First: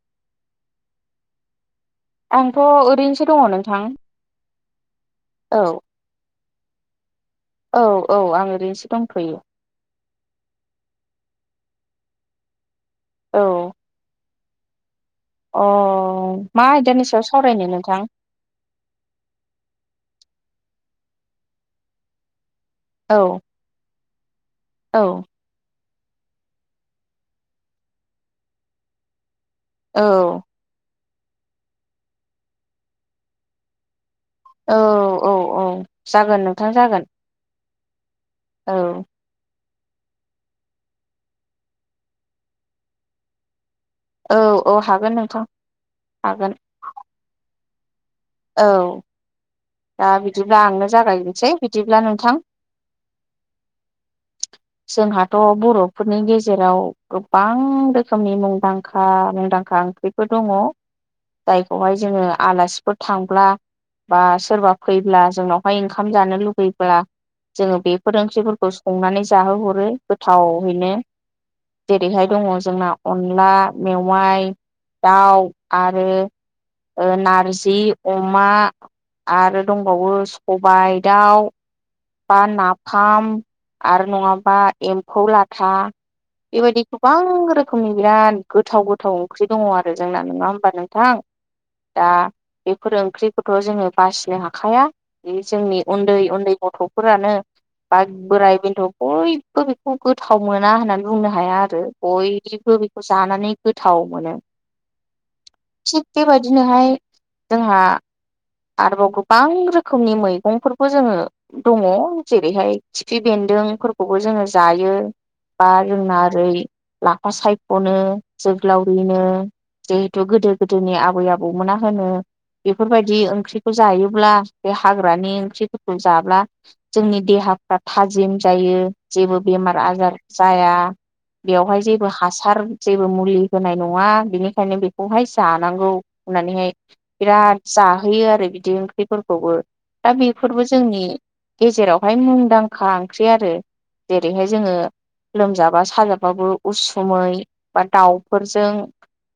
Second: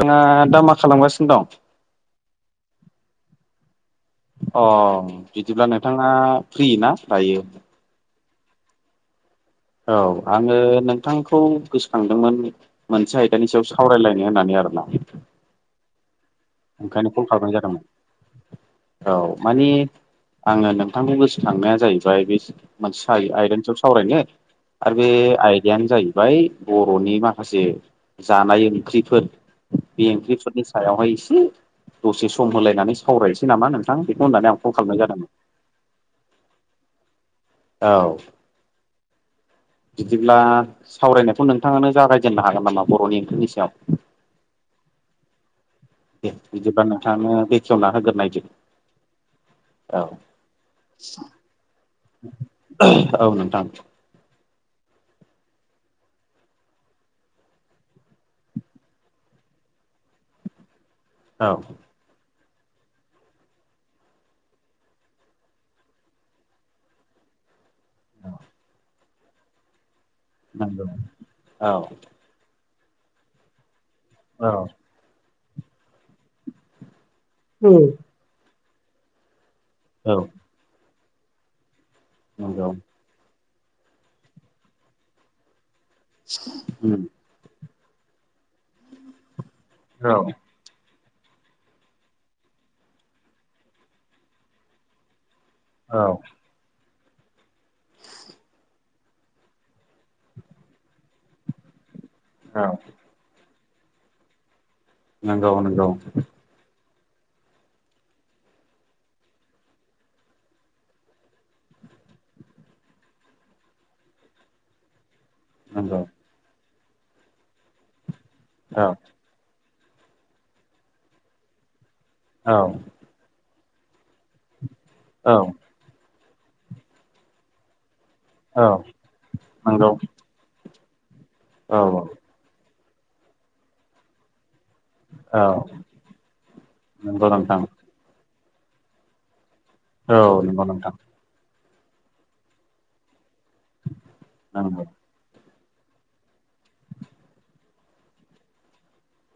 आंना दाामा खालामगासिनो दं आंथ ओरैनोसो दङ नोंथां अ औ बिदिब्ला नोंथाङा फ्रि ना दायो औ औ आं ओरैनोसो दंथयो औ आंङो नोंथांखौ गोसोखांदोंमोन मोनसे आयदानि सायाव सावरायलायनाय [inaudible] अह ओंखायनो कल खालामबनाय जादोंमोन औ मानि आंङो नोंथांखौ गोसोखांनाया जाहैबाय बे औ मोनसे आयदाखौ सावरायनो आरो औ बे आयदायानो जाहैबाय बरनि माखासे जानाय ओंख्रिफोर औ बे ओंख्रिफोरनि सायावहाय एसे दसे सम होलायनानै सावरायनोसै नामा नोंथां होननानै आं कल औ खालामनाय औ जादोंमोन औ जागोन नोंथां जागोन औ औ बिदिब्ला सावरायनायखौ नोंथाङानो जागायजेननो हागोन नामा बरनि ओंख्रिनि सायाव औ औ हागोन नोंथां दे हागोन बिदिबा नोंथाङनो बेखयावना होगोन औ दा बिदिब्ला आंनो जागायनोसै बिदिब्ला नोंथां औ नोंथां जोंहाथ' बर'फोरनि गेजेराव गोबां रोखोमनि मुंदांखां मदांखा ओंख्रिफोर दङ औ जायखौहाय जोङो आलासिफोर थांब्ला बा सोरबा फैब्ला जोंनावहाय ओंखाम जानो लुुबैब्ला जोङो बेफोर ओंख्रिफोरखौ संनानै जाहोहरो नंगौ गोथावहैनो औ जेरैहाय दङ जोंना अनला मेवाइ दाउ आरो ओ नारजि अमा आरो दंबावो औ सबाय दाउ बा नंगौ नाफाम आरो नङाबा एम्फौ लाथा बेबायदि उम गोबां रोखोमनि बिराद गोथाव गोथाव ओंख्रि दङ आरो औ जोंना नङा होमबा नों थां दा बेफोर ओंख्रिखौथ' जोङो बासिनो हाखाया बे जोंनि औ उन्दै उन्दै गथ'फोरानो बा बोराय बेन्थ' बयबो बेखौ गोथाव मोना होननानै बुंनो हाया आरो बयबो बेखौ जानानै गोथाव मोनो नंगौ नंगौ थिग बेबायदिनोहाय जोंहा आरोबाव गोबां रोखोमनि मैगंफोरबो जोङो दङ जेरैहाय खिफि बेन न्दोंफोरखौबो जोङो जायो। बा नंगौ जोंना ओरै लाफा सायख'नो औ जोग्लावरिनो जिहेथु गोदो गोदोनि आबै आबौमोना होनो औ बेफोरबायदिओ ओंख्रिखौ जायोब्ला बे हाग्रानि औ ओंख्रिफोरखौ जाब्ला जोंनि देहाफ्रा थाजिम औ जायो जेबो बेमार नंगौ आजार जाया औ बेवहाय जेबो हासार जेबो मुलि होनाय नङा बिनि ओंखायनो बेखौहाय औ जानांगौ होननानैहाय नंगौ नोंथां बिराद जा आरो बिदि ओंख्रिफोरखौबो दा औ नंगौ बेफोरबो नोंथां जोंनि गेजेरावहाय मुंदांखा ओंख्रि आरो जेरैहाय जोङो नंगौ लोमजाबा साजाबाबो उसुमै बा दाउफोरजों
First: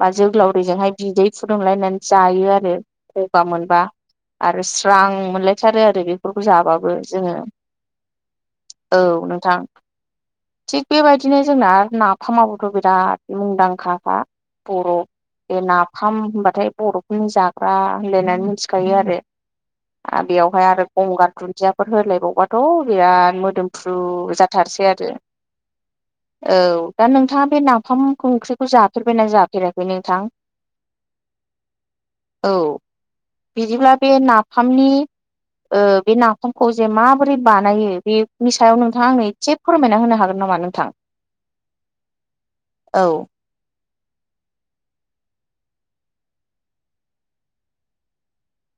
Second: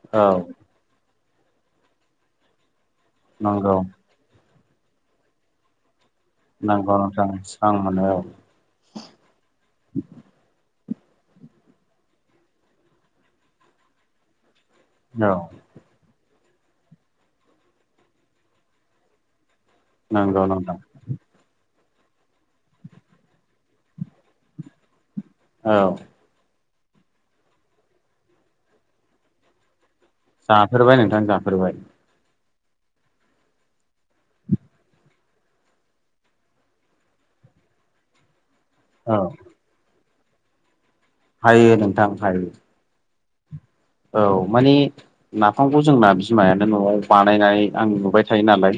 बा औ जोगोलावरिजोंहाय बिदै फुदुंलायनानै जायो आरो गगा नंगौ मोनबा आरो स्रां मोनलायथारो आरो बेफोरखौ नंगौ जाबाबो नोंथां जोङो स्रां मोनो औ औ नोंथां। थिग बेबायदिनो जोंना नाफामाबोथ' बिराद मुंदांखाखा बर' औ बे नाफाम होनबाथाय बर'फोरनि जाग्रा होनलायनानै मिथिखायो आरो नंगौ बेयावहाय नोंथां आरो गंगार दुन्दिया होलायबावबाथ' बिराद मोदोमफ्र्रु जाथारसै आरो औ औ दा नोंथाङा बे नाफाम खंख्रिखौ जाफेरबायना जाफेराखै नोंथां जाफेरबाय नोंथां जाफेरबाय औ बिदिब्ला बे नाफामनि ओ बे नाफामखौ जे माबोरै बानायो बे नि सायाव नोंथाङा आंनो एसे फोरमायना होनो हागोन नामा नोंथां हायो‌ नोंथां हायो औ औ माने नाफामखौ जोंना बिमायानो न'आव बानायनाय आं नुबाय थायो नालाय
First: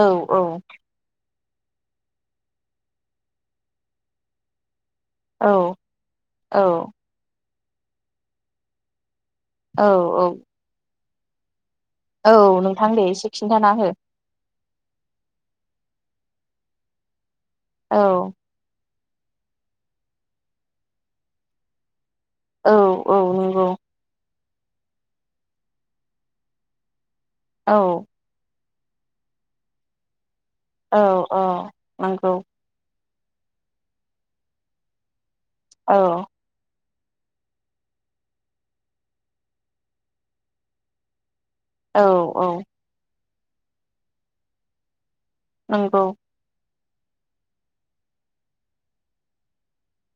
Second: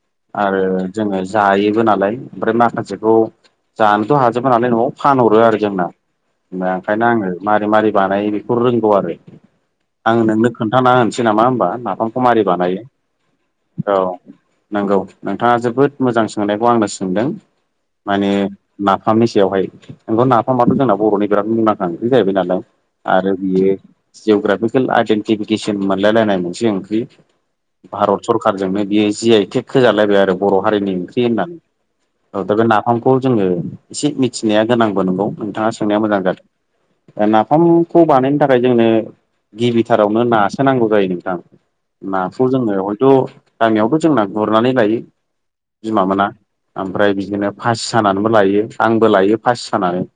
औ औ आरो जोङो जायोबो नालाय ओमफ्राय माखासेखौ जानोथ' हाजोबो नालाय न'आव फानहरो औ आरो जोंना औ ओंखायनो आङो मारोरै मारै बानायो बेखौ रोंगौ आरो औ आं औ नोंनो खोन्थाना होनोसै नामा होनोमबा नाफामखौ मारि औ बानायो नोंथां दे एसे खिन्थाना हो औ नंगौ नोंथाङा जोबोद मोजां सोंनायखौ आंनो सोंदों औ माने नाफामनि सायावहाय बेखौ नाफामाथ' जोंना बर'नि बिराद मुंदांखा बि जाहैबाय नालाय औ औ आरो नंगौ बियो जिअ'ग्राफिकेल आइडेन्टिफिकेसन मोनलायलायनाय मोनसे ओंख्रि औ भारत सरखारारजोंनो बियो जिया ए थेक खोजालायबाय आरो बर' हारिनि औ ओंख्रि औ होननानै नंगौ औ दा बे नाफाम खौ जोङो एसे मिथिनाया गोनांबो नंगौ नोंथाङा औ सोंनाया मोजां जादों ओ नाफामखौ बानायनो थाखाय जोंनो गिबिथारावनो नासोनांगौ जायो नोंथां औ नाखौ औ जोङो हयथ' गामियावथ' जोंना गुरनानै लायो नंगौ बिमा मोना ओमफ्राय बिदिनो फासि सानानैबो लायो आंबो लायो फासि सानानै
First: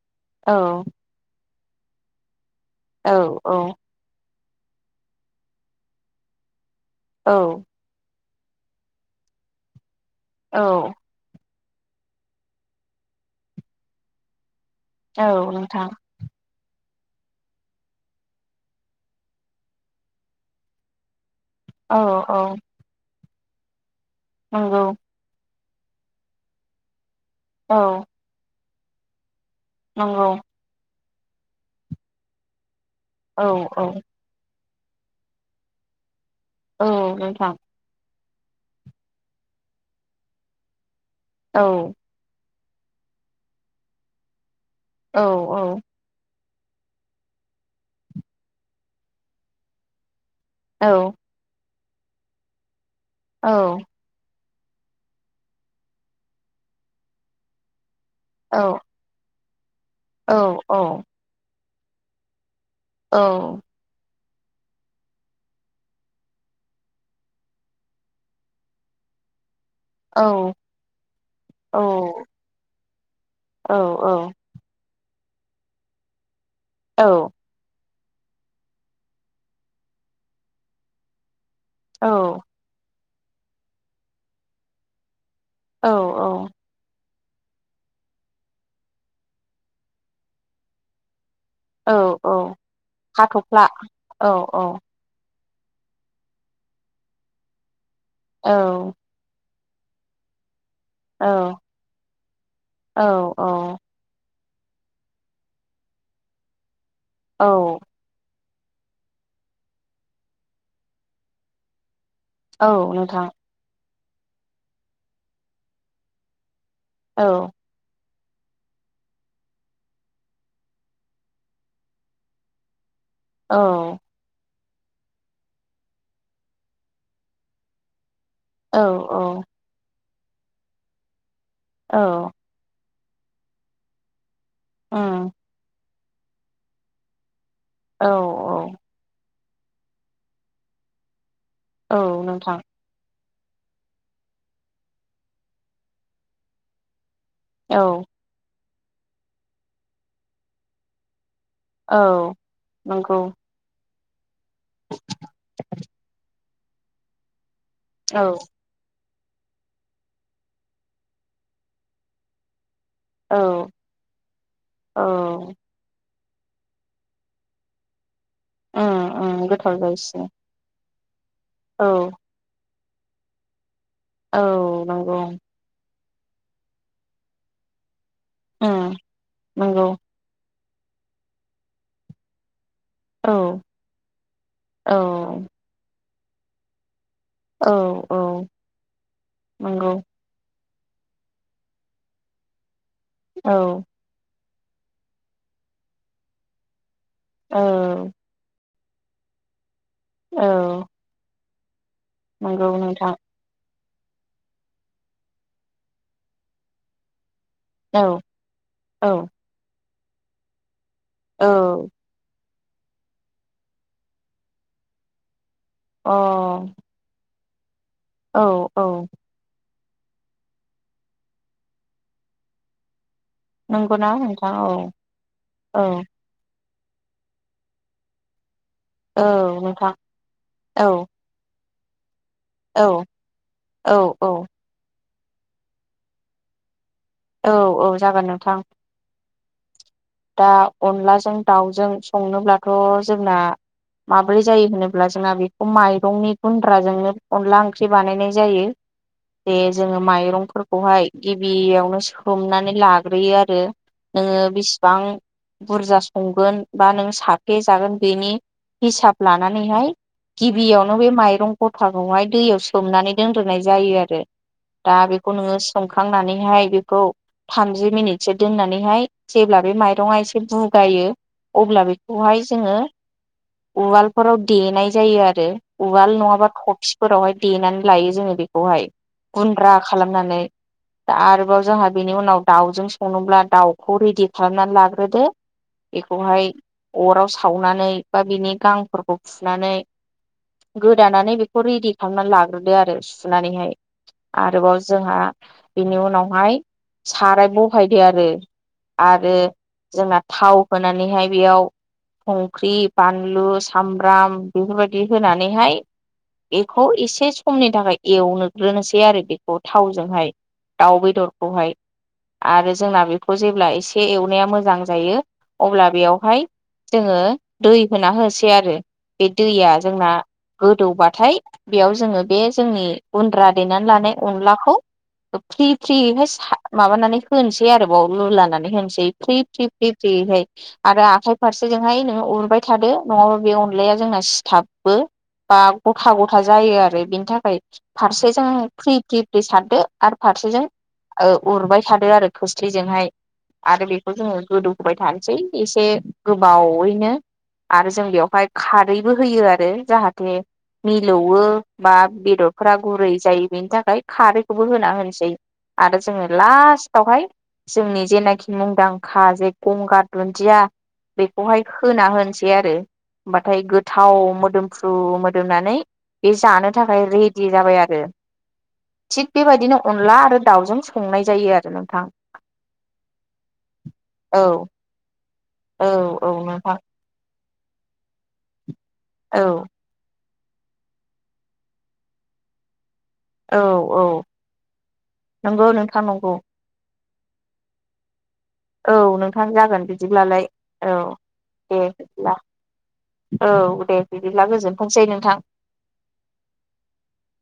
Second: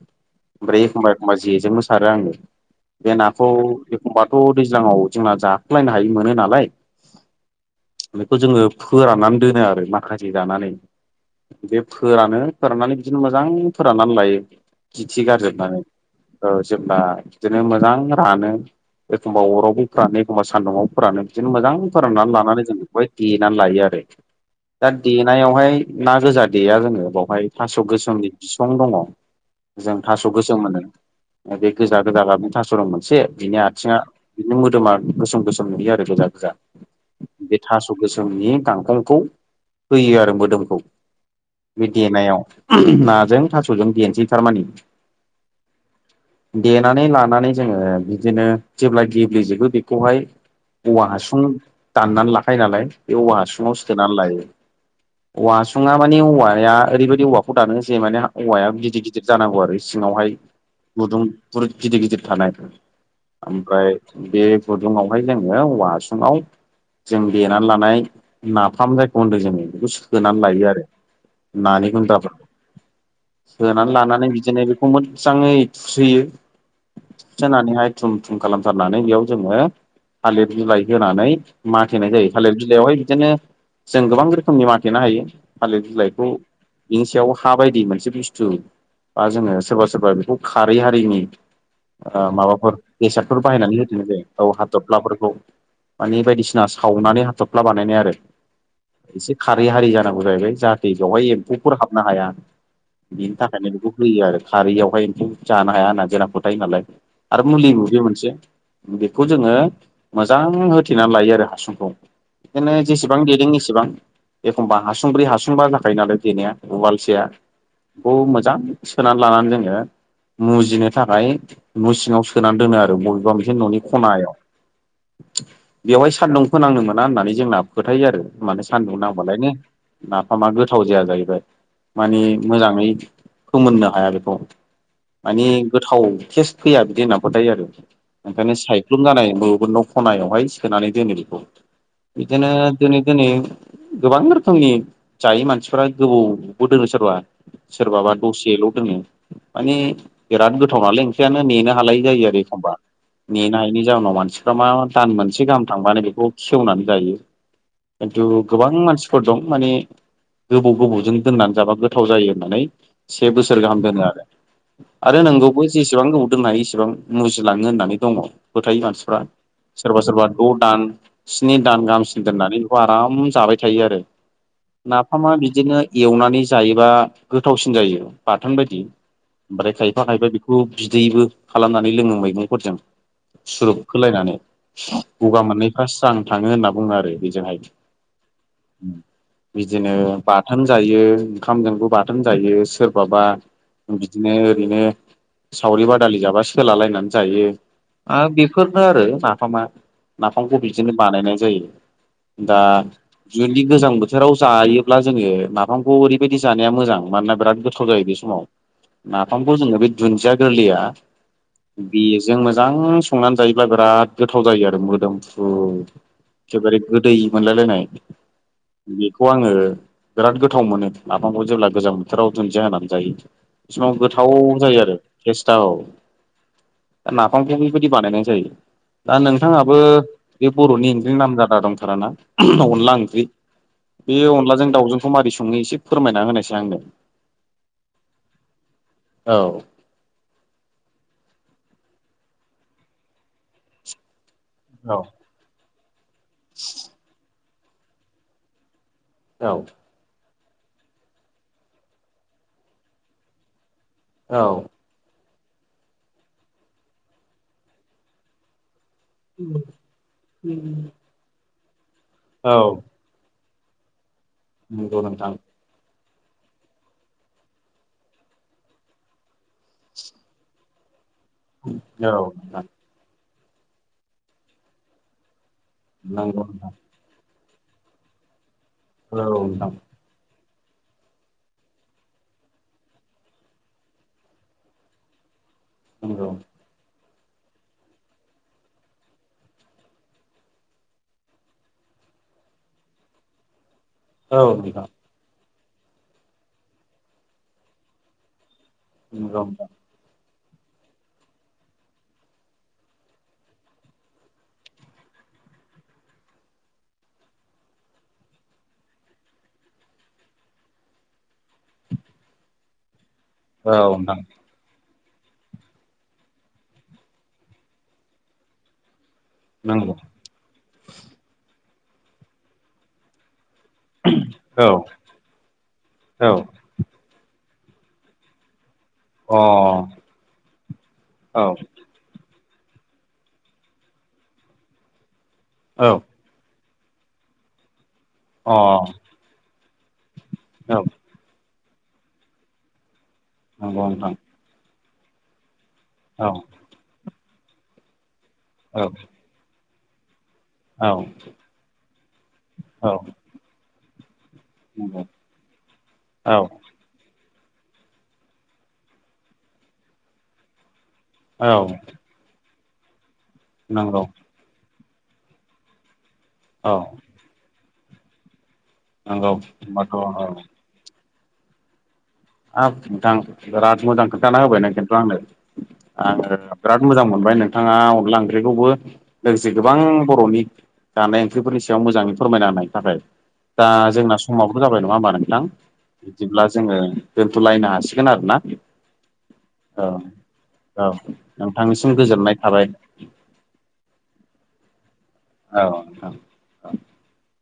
औ ओमफ्राय एखमबा एखमबा जेजोंबो सारो आङो औ औ एखबाथ' दैज्लाङाव जोंना जाखलायनो हायि मोनो नालाय औ बेखौ जोङो फोराननानै दोनो आरो माखासे औ जानानै बे फोरानो फोराननानै बिदिनो मोजां फोराननानै लायो औ खिथि गारजोबनानै नोंथां ओ जेब्ला बिदिनो मोजां रानो एखमबा अरावबो फोरानो, एखमबा सान्दुंआव फोरानो, बिदिनो मोजां औ फोराननानै औ लानानै जों बेखौहाय देनानै लायो आरो नंगौ ।दा देनायावहाय ना गोजा देया जोङो बाव ओमफाय औ थास' गोसोमनि बिसं दङ ।जों नंगौ थास' गोसोम होनो। बे गोजा- गोजा लाबनि थास'रं मोनसे औ बिनि औ आथिङा गोदोमा गोसोम -गोसोम नुयो आरो गोजा- गोजा औ नोंथां बे थास' गोसोम [unintelligible] गांखंखौ होयो आरो मोदोमखौ औ बे देनायाव। नाजों थास'जों देनसै थारमाने। औ, औ। देनानै लानानै जोङो बिदिनो जेब्ला गेब्लेजोबो बेखौहाय औ औवा हासुं दाननानै लाखायो नालाय, बे औवा औ हासुङाव सोनानै लायो। औवा हखसुङा माने औवाया ओरैबायदि औवाखौ दानो जे माने औ औवाया गिदिर -गिदिर जानांगौ आरो, सिङावहाय औ औ गुदुं बुरुद गिदिर- गिदिर थानाय। औ। ओमफ्राय बे गुदुङावहाय जोङो औवा हासुङाव जों देनानै लानाय नाफाम जायखौ होनदों जोङो। बेखौ सुखोनानै लायो आरो नानि गुन्द्राफोरखौ। सोनानै लानानै बिदिनो बेखौ मोन मोजाङै थुसोयो थुसोनानैहाय थुम [unintelligible] खालामथारनानै बेयाव जोङो, थालिर बिलाइ होनानै औ माथेनाय जायो । थालिर बिलाइयावहाय बिदिनो जों गोबां रोखोमनि माथेनो हायो । थालिर औ बिलाइखौ बिनि सायाव हा बायदि मोनसे बुस्थु बा जोङो सोरबा -सोरबा बेखौ खारै हारिनि औ ओ, माबाफोर बेसादफोर हाथ'फ्ला बाहायनानै [unintelligible] औ हाथफ्लाफोरखौ माने बायदिसिना सावनानै हाथफ्ला बानायनाया औ। खारै हारि जानांगौ जाहैबाय। जाहाथे औ दैयावहाय एम्फौफोर हाबनो हाया औ बेनि थाखायनो बेखौ होयो आरो। खारैयावहाय जानो हाया होनना गोनां फोथायो नालाय औ आरो मुलिबो बे मोनसे बेखौ जोङो मोजां होथेनानै लायो आरो हासुंखौ। बिदिनो औ जेसेबां नोंथां देदों एसेबां एखमबा हासुंब्रै, हासुंबा जाखायो नालाय देनाया। औ उवालसेया [unintelligible] मोजां सोनानै लानानै जोङो मुजिनो थाखाय न' सिङाव सोनानै दोनो आरो। बबेबा मोनसे औ न'नि खनायाव बेवहाय सान्दुं फोनांनो मोना होननानै जोंना फोथायो आरो। मानि औ सान्दुं नांबालायनो नाफामा गोथाव जाया जाहैबाय औ ।मानि मोजाङै फोमोननो हाया बेखौ उम मानि गोथाव टेस्ट फैया बिदि होनना फोथायो आरो। औ ओंखायनो सायख्लुम जानाय बबेबा न' खनायावहाय सोनानै दोनो बेखौ। औ बिदिनो नोंथां दोनै [unintelligible] गोबां रोखोमनि जायो मानसिफ्रा गोबौबो दोनो सोरबा औ सोरबाबा दसेल' दोनो माने बिराद गोथाव नालाय ओं [unintelligible] नेनो हालायै जायो आरो एखमबा । नोंगौ । बेनि जाहोनाव मानसिफ्रा मा दान मोनसे गाहाम थांबानो बेखौ खेवनानै जायो । खिन्थु औ गोबां मानसि [unintelligible] दं माने गोबाव-गोबावजों दोननानै जाबा गोथाव जायो होननानै से औ बोसोर गाहाम दोनो आरो। औ आरो नोंगौबो जेसेबां गोबौ दोननो हायो एसेबां मुजि लाङो होननानै दङ' फोथायो उम मानसिफ्रा उम गोथाव सोरबा-सोरबा जायसिनो द' दान स्नि दान औ गाहामसिन दोननानै बेखौ आराम जाबाय थायो आरो औ नंगौ नाफामा बिदिनो एवनानै जायोबा गोथावसिन जायो बाथोन उम बायदि। ओमफ्राय नंगौ खायफा-खायफा बे [unintelligible] बिदैबो खालामनानै लोङो मैगंफोरजों । औ सुरुप खोलायनानै औ गगा मोन्नायफ्रा स्रां थाङो होनना बुङो आरो । बेजोंहाय औ औ उम नंगौ बिदिनो बा थोन जायो ओंखामजोंबो बाथोन जायो सोरबाबा औ बिदिनो ओरैनो सावरि बादालि जाबा सोला लायनानै जायो औ आर बे फोरनो आरो नाफामा औ नाफामखौ बिदिनो बानायनाय जायो । दा नंगौ नोंथां जुदि गोजां बो थोराव जायोब्ला जोङो नाफामखौ ओरैबायदि जानाया मोजां मानोना बिराद गोथाव औ जायो बे समाव औ नाफामखौ जोङो बे दुन्दिया गोरलैया औ बेजों मोजां संनानै जायोब्ला बिराद गोथाव जायो आरो मोदोम फ्रु अ एखेबारे गोदै मोनलायलायनाय औ औ बेखौ आङो बिराद गोथाव मोनो नाफामखौ जेब्ला गोजां बोथोराव दुनदिया होनानै जायो । बे समाव नंगौना गोथाव नोंथां औ जायो आरो तेस्थाव औ । नाफामखौ बिबायदि बानायनाय जायो । दा औ नोंथाङाबो नोंथां बे औ बर'नि ओंख्रि नाम जादा दंथारा ना? औ अनला ओंख्रि औ बे औ अनलाजों दाउजोंखौ मादि संङो एसे फोरमायना होनोसै आंनो । औ-औ जागोन नोंथां । औ । दा अनलाजों दाउजों संनोब्लाथ' जोंना मा ब्रै जायो औ होनोब्ला जोंना बेखौ माइरंनि गुन्द्राजोंनो अनला ओंख्रि बानायनाय जायो । बे जोङो माइरंफोरखौहाय गिबियावनो सोमनानै लाग्रोयो आरो । नोङो औ बिसिबां बुरजा संगोन बा नों साखफे जागोन बेनि हिसाब लानानैहाय गिबियावनो बे माइरं गथाखौहाय औ दैयाव सोमनानै दोन ग्रोनाय जायो आरो ।दा नंगौ नोंथां बेखौ नोंङो सोम खांनानैहाय बेखौ थामजि मिनितसो दोन्नानैहाय जेब्ला बे माइरंआ एसे बुगायो अब्ला औ बेखौहाय नोंथां जोङो उवालफोराव देनाय जायो आरो उवाल नंगौ नङाबा नोंथां थफिफोरावहाय देनानै लायो जोङो बेखौहाय औ नोंथां गुन्द्रा खालामनानै । आरोबाव जोंहा बेनि उनाव दाउजों सङोब्ला दाउखौ रेडि खालामनानै लाग्रोदो । नंगौ बेखौहाय अराव सावनानै बा बिनि गांफोरखौ फुनानै गोदानानै बेखौ रिडि खालामनानै लाग्रोदो आरो सुनानैहाय । औ आरोबाव नोंथां जोंहा बेनि उनावहाय साराय बहायदो आरो । आरो नंगौ नोंथां जोंना थाव होनानैहाय बेयाव संख्रि बानलु सामब्राम बेफोरबायदि होनानैहाय बेखौ एसे समनि थाखाय एवनो ग्रोनोसै आरो बेखौ थावजोंहाय । दाउ बेदरखौहाय आरो जोंना बेखौ जेब्ला औ एसे नोंथां एवनाया मोजां जायो अब्ला बेयावहाय जोङो दै होना होसै आरो । बे दैया नंगौ जोंना गोदौबाथाय बेयाव जोङो बे जोंनि गुन्द्रा देनानै लानाय औ अनलाखौ फ्रि-फ्रियैहाय औ सा माबानानै होनोसै आरो बाव लुलानानै होनोसै बे फ्रि फ्रि फ्रि ओय हाय आरो आख अ औ फारसेजोंहाय नोंङो उरबाय थादो नङाबा बे अनलाया जोंना सिथाबो बा औ गथा गथा जायो आरो। बेनि थाखाय फारसेजों अ फ्रि औ फ्रि फ्रि सारदो आरो फारसेजों ओ उरबाय थादो आरो खोस्लिजोंहाय नंगौ आरो बेखौ नोंथां जोङो गोदौहोबाय थानोसै। एसे औ गोबावैनो आरो जों बेवहाय औ खारैबो होयो आरो जाहाथ बे औ मिलौवो बा बेदरफ गुरै जायो बेनि थाखाय। खारैखौबो होना नंगौ होनोसै आरो जोङो औ लास्टावहाय जोंनि जेनाखि मुंदांखा जे गंगार दुन्दिया बेखौहाय खोना होनोसै आरो। होमबाथाय नंगौ गोथाव मोदोमफ्रु मोदोमनानै बे जानो औ थाखाय रेडि जाबाय आरो। थिग नंगौ बेबायदिनो होनबाथ' अनला औ आरो दाउजों संनाय जायो आरो नोंथां। हाब नोंथां बिराद मोजां औ खोन्थाना होबाय नो खिन्थु आंनो। औ आङो औ नोंथां बिराद मोजां मोनबाय नोंथाङा अनला ओंख्रिखौबो लोगोसे औ गोबां बर'नि जानाय ओंख्रिफोरनि सायाव मोजाङै फोरमायना होनायनि थाखाय। औ दा औ जोंना समाबोथ' जाबाय नङा होमबा नोंथां नंगौ नोंथां नंगौ बिदिब्ला जोङो दोनथ'लायनो हासिगोन आरो ना? औ नोंथां जागोन बिदिब्लालाय, औ दे नोंथांनिसिम बिदिब्ला। गोजोननाय थाबाय औ दे बिदि औ औ औ